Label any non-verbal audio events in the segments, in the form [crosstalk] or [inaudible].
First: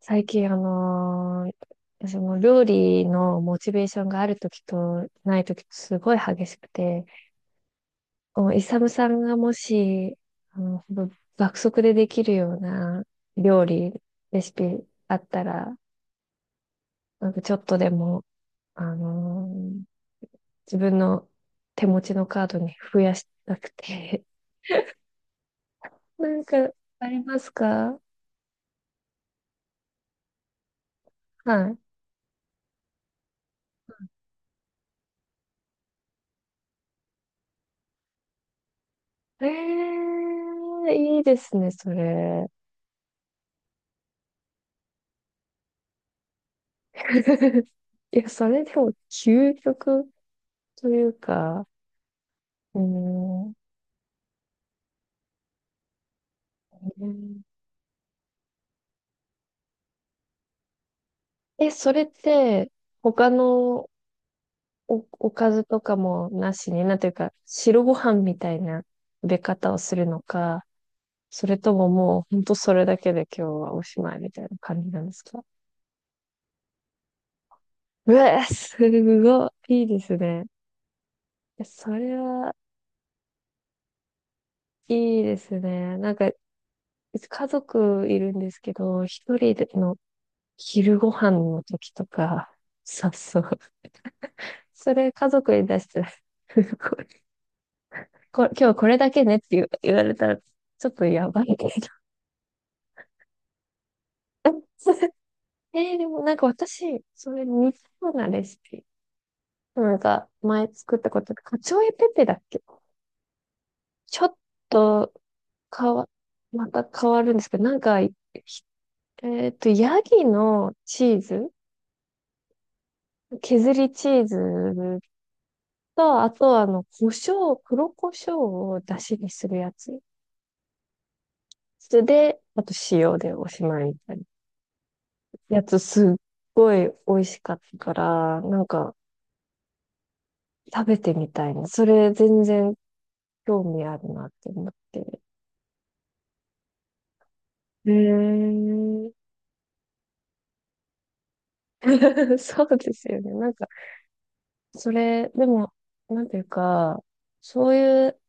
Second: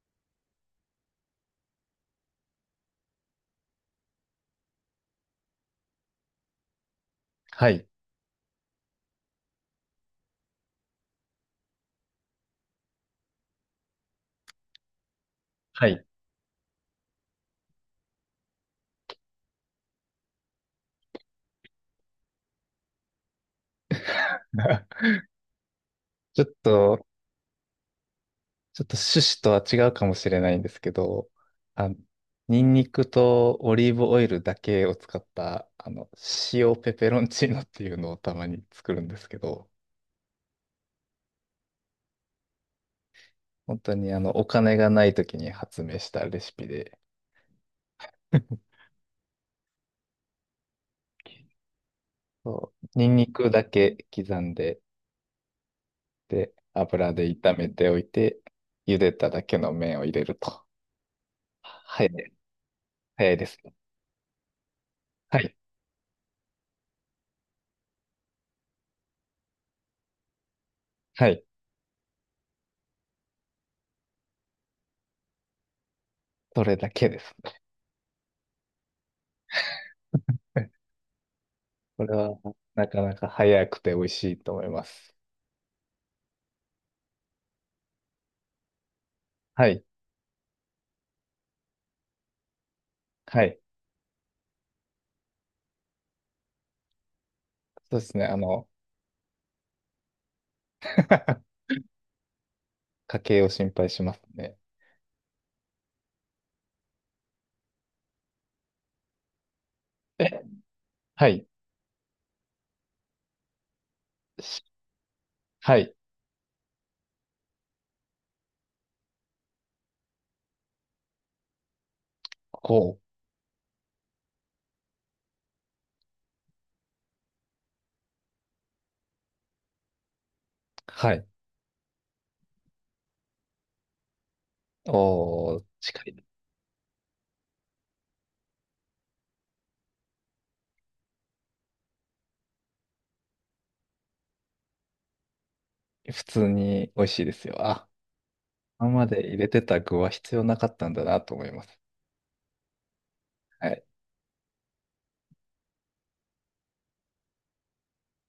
最近、その料理のモチベーションがあるときとないときとすごい激しくて、はい。おイサムさんがもし、ほんと爆速でできるような料理、レシピあったら、はい。なんかちょっとでも、あのー自分の手持ちのカードに増やしたくて、[laughs] [laughs] なちんょっかと、ありますか？ちょっと趣旨とは違うかもしれないんですけど、はい。あの、ニンニクとオリーブオイルだけを使った、あの、塩ペペロンチーノっていうのをたまに作るんですけど、えー、いいですね、それ。本当にお金がない時に発明したレシピで、[laughs] いや、それで [laughs] も究極というか、そうう、ニンニークん。だけ刻んで、で、油で炒めておいて、茹でただけの麺を入れると。え、それはっい。て、他早いですね。のおはかい。ずとかもなしに、なんていうか、白ご飯みたいな食べ方をするのか、はい。それとももう、ほんとそれだけで今日はおしまいみたいな感じなんですか？それだけです。うわ、すごい、いいですね。いやそこれれはは、なかなか早くて美味しいと思います。いいですね。なんか、家族いるんですけど、一人ではい。の昼ご飯の時とか、そうそはう。い。それ家族に出したら、[laughs] こそうですね。あの、今日これだけねって言われたら、ちょっとやばい [laughs] け家計を心配しますど。ね。[laughs] それでもなんか私、それ似たようなレシピ。なんかえ、前作ったこはとで、い。カチョエペペだっけ。ちょっしとはい。変わ、また変わるんですけど、なんか、ヤギのチーズ、こう。削りチーズと、あと胡椒、黒胡椒を出汁にするやつ。はい。それで、あと塩でおしまいみたいなおやー、つす近っい。ごい美味しかったから、なんか食べてみたいな。それ全然興味あるなって思って。普通に美味しいですよ。あ、へ今まー。 で入れてた具は必要なかったんだなと思います。[laughs] そうですよね。なんか、はい。それ、でも、なんていうか、そういう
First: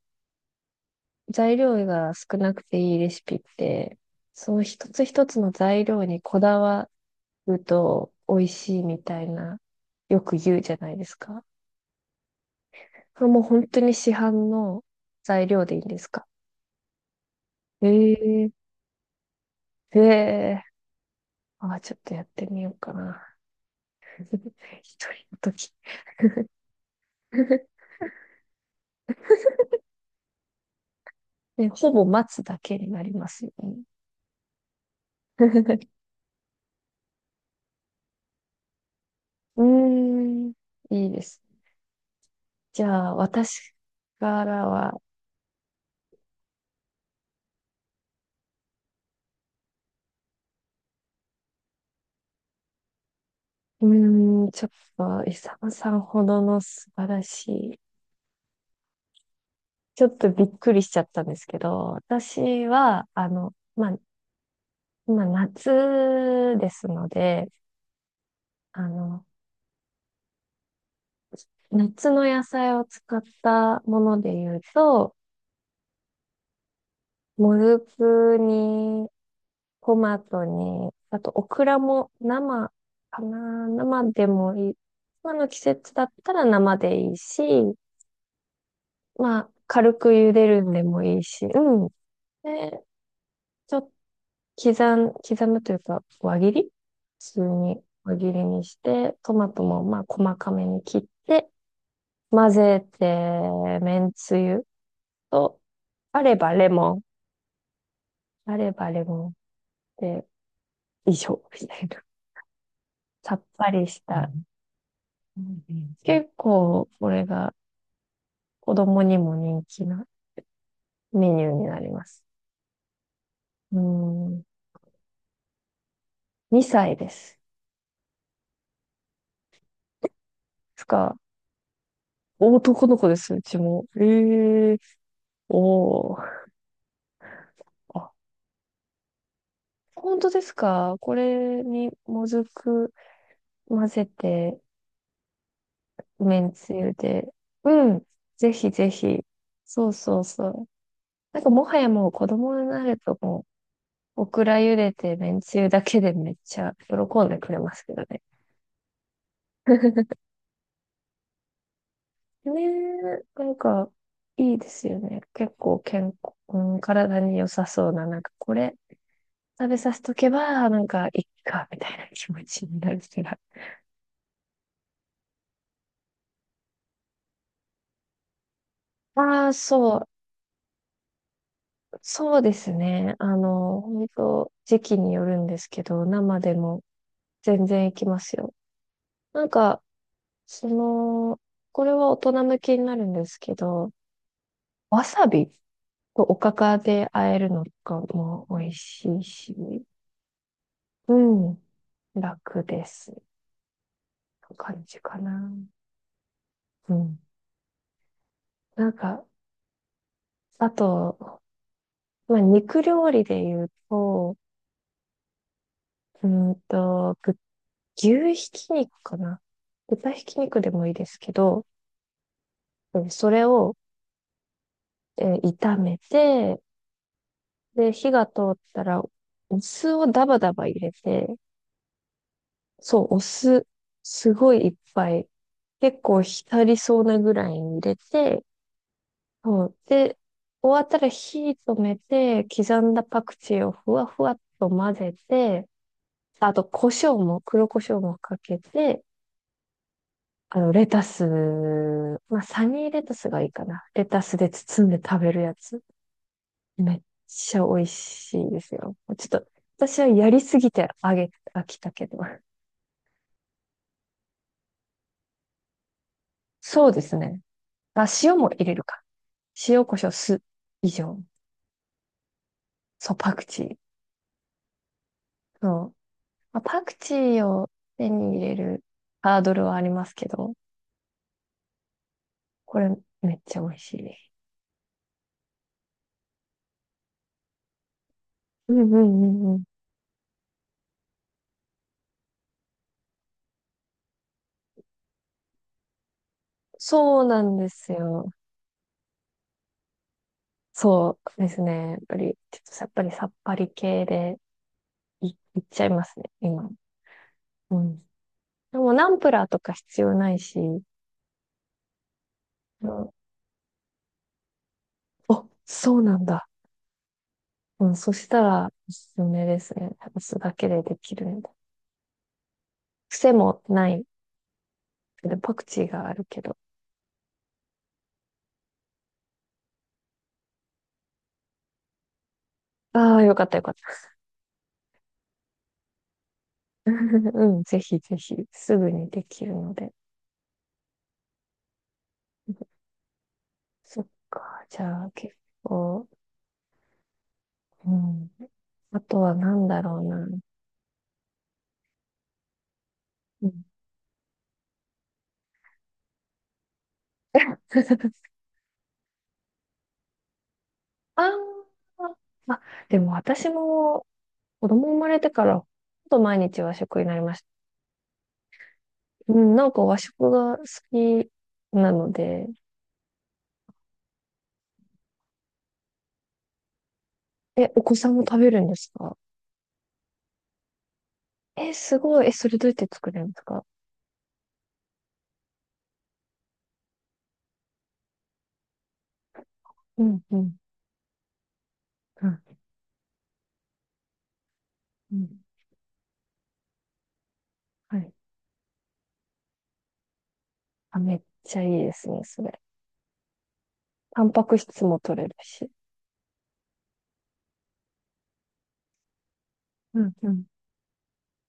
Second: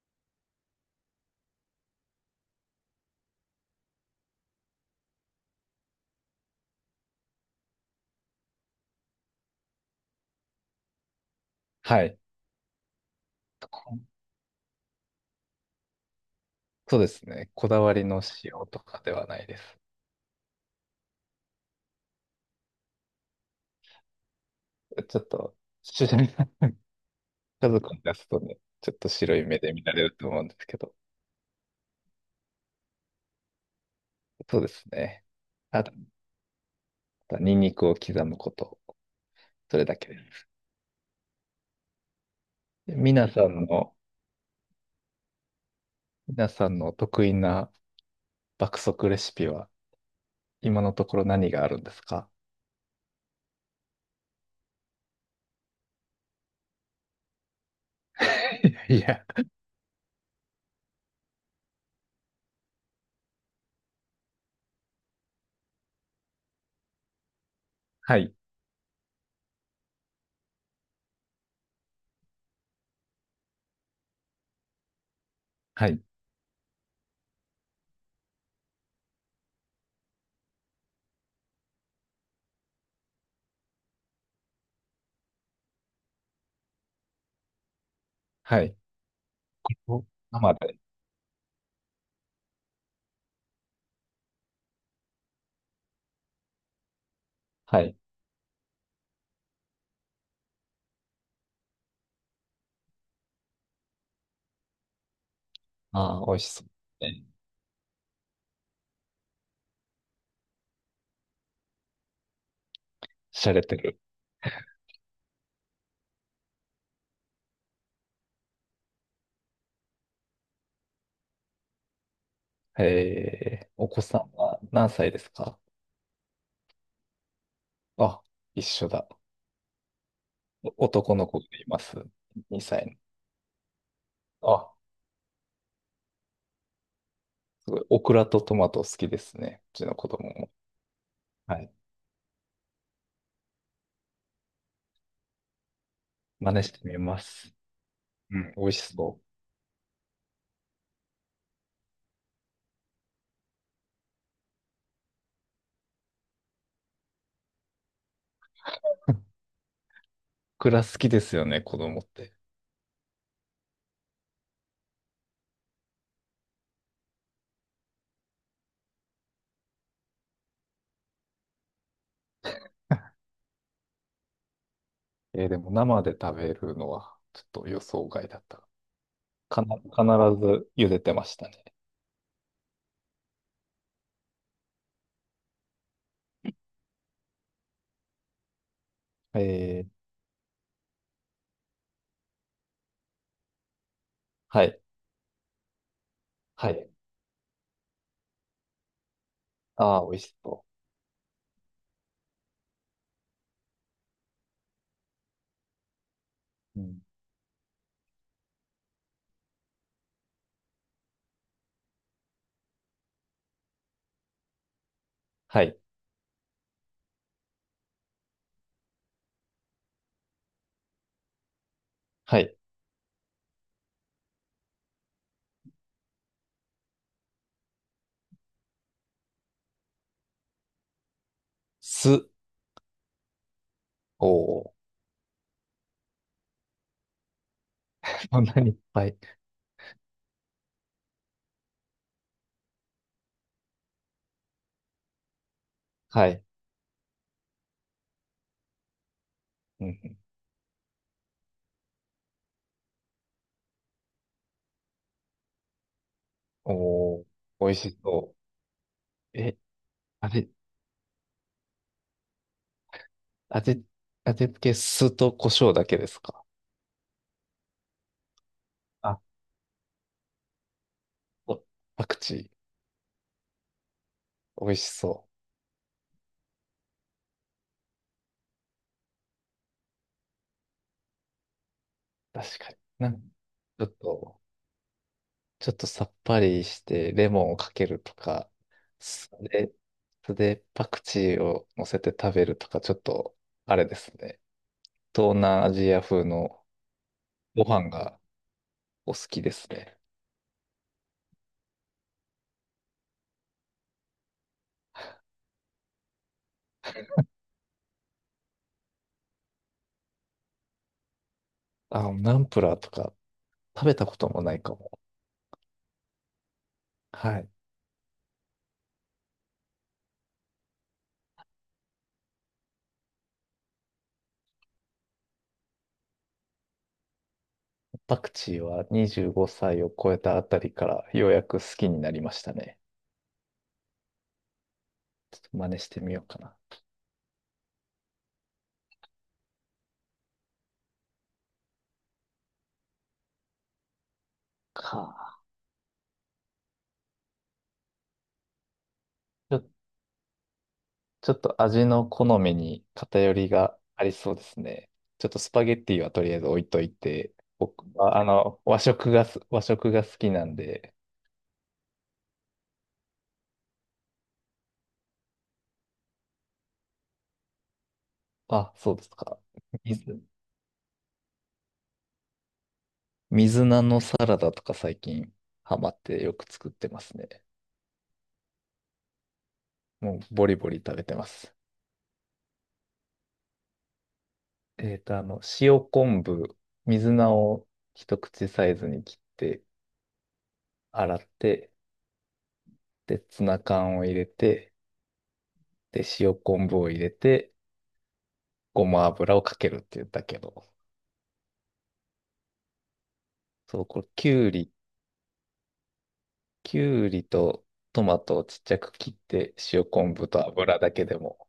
材料が少なくていいレシピって、その一つ一つの材料にこだわると美味しいみたいな、よく言うじゃないですか。はい。これもう本当にこ市販の材料でいいんですか？そうですね。こだわりのえ塩えとかではないです。ええ、あ、ちょっとやってみようかな。[laughs] 一人ちょっのと、時。[laughs] 主人家 [laughs] 族に出すとね、ちょっと白い目で見られると思うんですけど。ね、ほぼ待つだけになりますよね。そうですね。[laughs] あ、ニンニクを刻むこと、うーそれだけです。ん、いいです。じゃあ、皆さん私の、からは、皆さんの得意な爆速レシピは、今のところ何があるんですか？ うーん、ちょっと、イサムさんほどの素晴らしい、[laughs] いや、ちょっとびっくりしちゃったんですけど、私は、まあ、今夏ですので、はい、あの、夏の野菜を使ったもので言うと、はい、もずくに、トマトに、あとオクラも生かな、生でもいい。今の季節だったら生でいいし、はい。まあ、軽おく茹で生るんで。でもいいし、うん。で、ちょっと刻むというか、輪切り普通はにい。輪切りにして、トマトもまあ、細かめに切って、混ぜて、めんつゆと、あああ、美れ味しばそうレモン。ですね。あればレモンで、以上、[laughs] みたいな。[laughs] さっ洒ぱてりる。した。うん結構、これが子供にも人気なメニューになります。えー、うお子さんん、は何歳ですか？2歳です。あ、一緒だ。つおか、男の子がいます。2男の歳子です、うちも。の。えあ、え、おお。すごい。オあ、クラとトマト好きですね。うちの子本当供でも。すか？こはれい。にもずく混ぜて、めん真似しつてゆみまで。す。うん、うん、ぜ美ひ味しぜそう。ひ。そうそうそう。なんかもはやもう子供になるともうオクラ茹でてめんつゆだけでめっちゃ喜んでくれますけどね。クラ好きですよね、子供って。ねえ、なんか、いいですよね。結構健康、うん、体に良さそうな、なんかこれ食べさせとけば、なんかいっか、みたいな気持ちになるから。えーでも生で食べるのはちょっと予想外だった。ああ、かな、必そう、ず茹でてましたね。そうですね。本当時期によるんですけど、生でも全然いきますよ。なんか、えー、その、これは大人向けになるんですけど、はい、わさびとおかはかい。で和えるのとかも美味しいし、ああ、美味しそうん、楽です。感じかな。う。ううん、ん。なんか、あと、まあ、肉料理で言うと、はい、うんと、ぐ牛ひき肉かな。豚ひき肉でもいいですけど、はい。それを、炒めて、で、火が通ったら、お酢をダバダバ入れて、酢。そう、お酢、おすごいいっお、ぱい。結構浸りそうなぐらいに入れ [laughs] そて、んなにいっぱい。そう。で、終わったら火止めて、刻んだパクチーをふわふわっと混ぜて、はい。あと、胡椒も、黒胡椒もかけて、うん、レタス、まあ、サニーレタスがいいかな。レタスで包んで食べるやつ。おめっお、ちゃ美味美味しそしいですよ。ちょっう。と、え、私はあやりれ、すぎて飽きたけど。味、味付け酢と胡椒だけですか？そうですね。あ、塩も入れるか。あ、塩コショ酢以上。おパクチそう、パクチー。ー。美味しそそう。まあ、パクチーを手に入れるハードルはありますけど、う。確かに。これなんめっちゃ美味ちょっしい。と、ちょっとさっぱりしてレモンをかけるとか、うんうんうそんうん。れ、それでパクチーを乗せて食べるとか、ちょっとあれですね。東南アジア風のそうなんごで飯すがよ。お好きですね。そうですね。やっぱり、ちょっとやっぱりさっぱり系でい、いっちゃいますね、今。うん。でもナンプラーとか必要ないし、あ、ナンプラーうとん、か食べたこともないかも。お、そうなんだ。はい。うん、そしたらおすすめですね。お酢だけでできるんで。癖もない。でパクチーがあるけど。パクチーは25歳を超えたあたりからようやく好きになりましたね。ああ、よかったよかった。ちょっと真似してみようかな。[laughs] うん、ぜひぜひ、すぐにできるので。そっか、じかゃあ結あ。構、うん。あとはちなょっんだろうな。ちょっと味の好みに偏うりん、がありそうですね。ちょっとスパゲッティはとりあえず置いといて、[laughs] 僕は、あの、和食が好きなんで、あーあ、でも私も子供生まれてから、ほとんど毎日和食になりました。あ、そうですうか。ん、なんか和水、食が好きなので、水菜のサラダとか最近ハマってよく作ってますね。え、お子さんも食べるんですか？もうボリボリ食べてます。え、すごい。え、それどうやって作れるんですか？塩昆布、水菜を一口サイズに切ってうん、うん、洗って、うん。で、ツナ缶を入れて、うん、で、塩昆布を入れて、はい。ごま油をかけるって言ったけど、あ、めっちゃいいですね、それ。そう、これ、タきンパゅうクり、質も取れるし。きゅうりとトマトをちっちゃく切って、塩うん昆布うん。と油だけでも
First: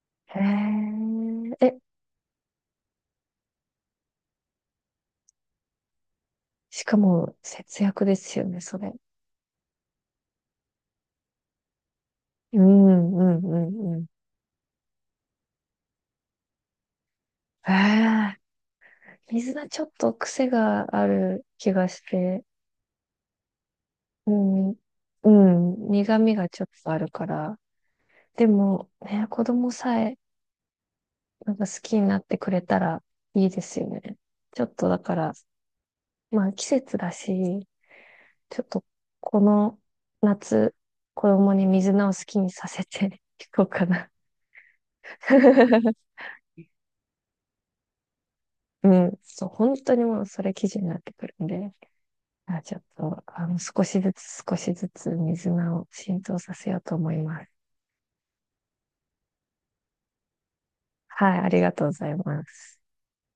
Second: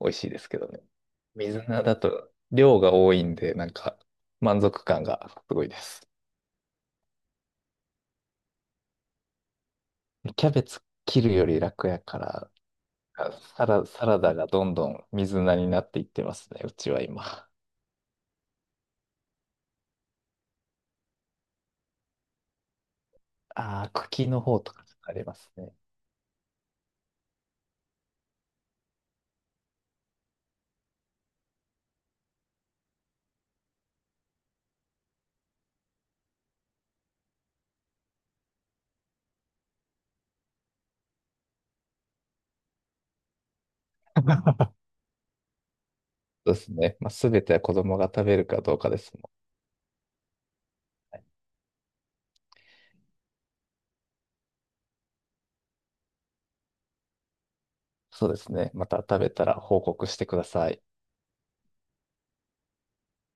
美味しいですけどね。へ水え。え、菜だと量が多いんで、なんか満足感がすごいです。しかも節約ですよね、それ。キャベツ切るより楽やから、うんうんうんうん。サラダがどんどん水菜になっていってますね、うちは今。へえ。水菜ちょっと癖がある気がして、ああ、茎うの方ん、とかありうますね。ん、苦味がちょっとあるから。でも、ね、子供さえなんか好きになってくれたらいいですよね。ちょっとだから、まあ季節だし、ちょっと、この夏、子供に水菜を好きにさせてい [laughs] こうかな。[laughs] [laughs] そうですね。まあ、すべては子供が食べるかどううかですん、ね。そう、本当にもうそれ基準になってくるんで、あちょっと、少しずつ少しずつ水菜を浸透させようと思います。そうですね。また食べたら報告してください。はい、ありがとうございます。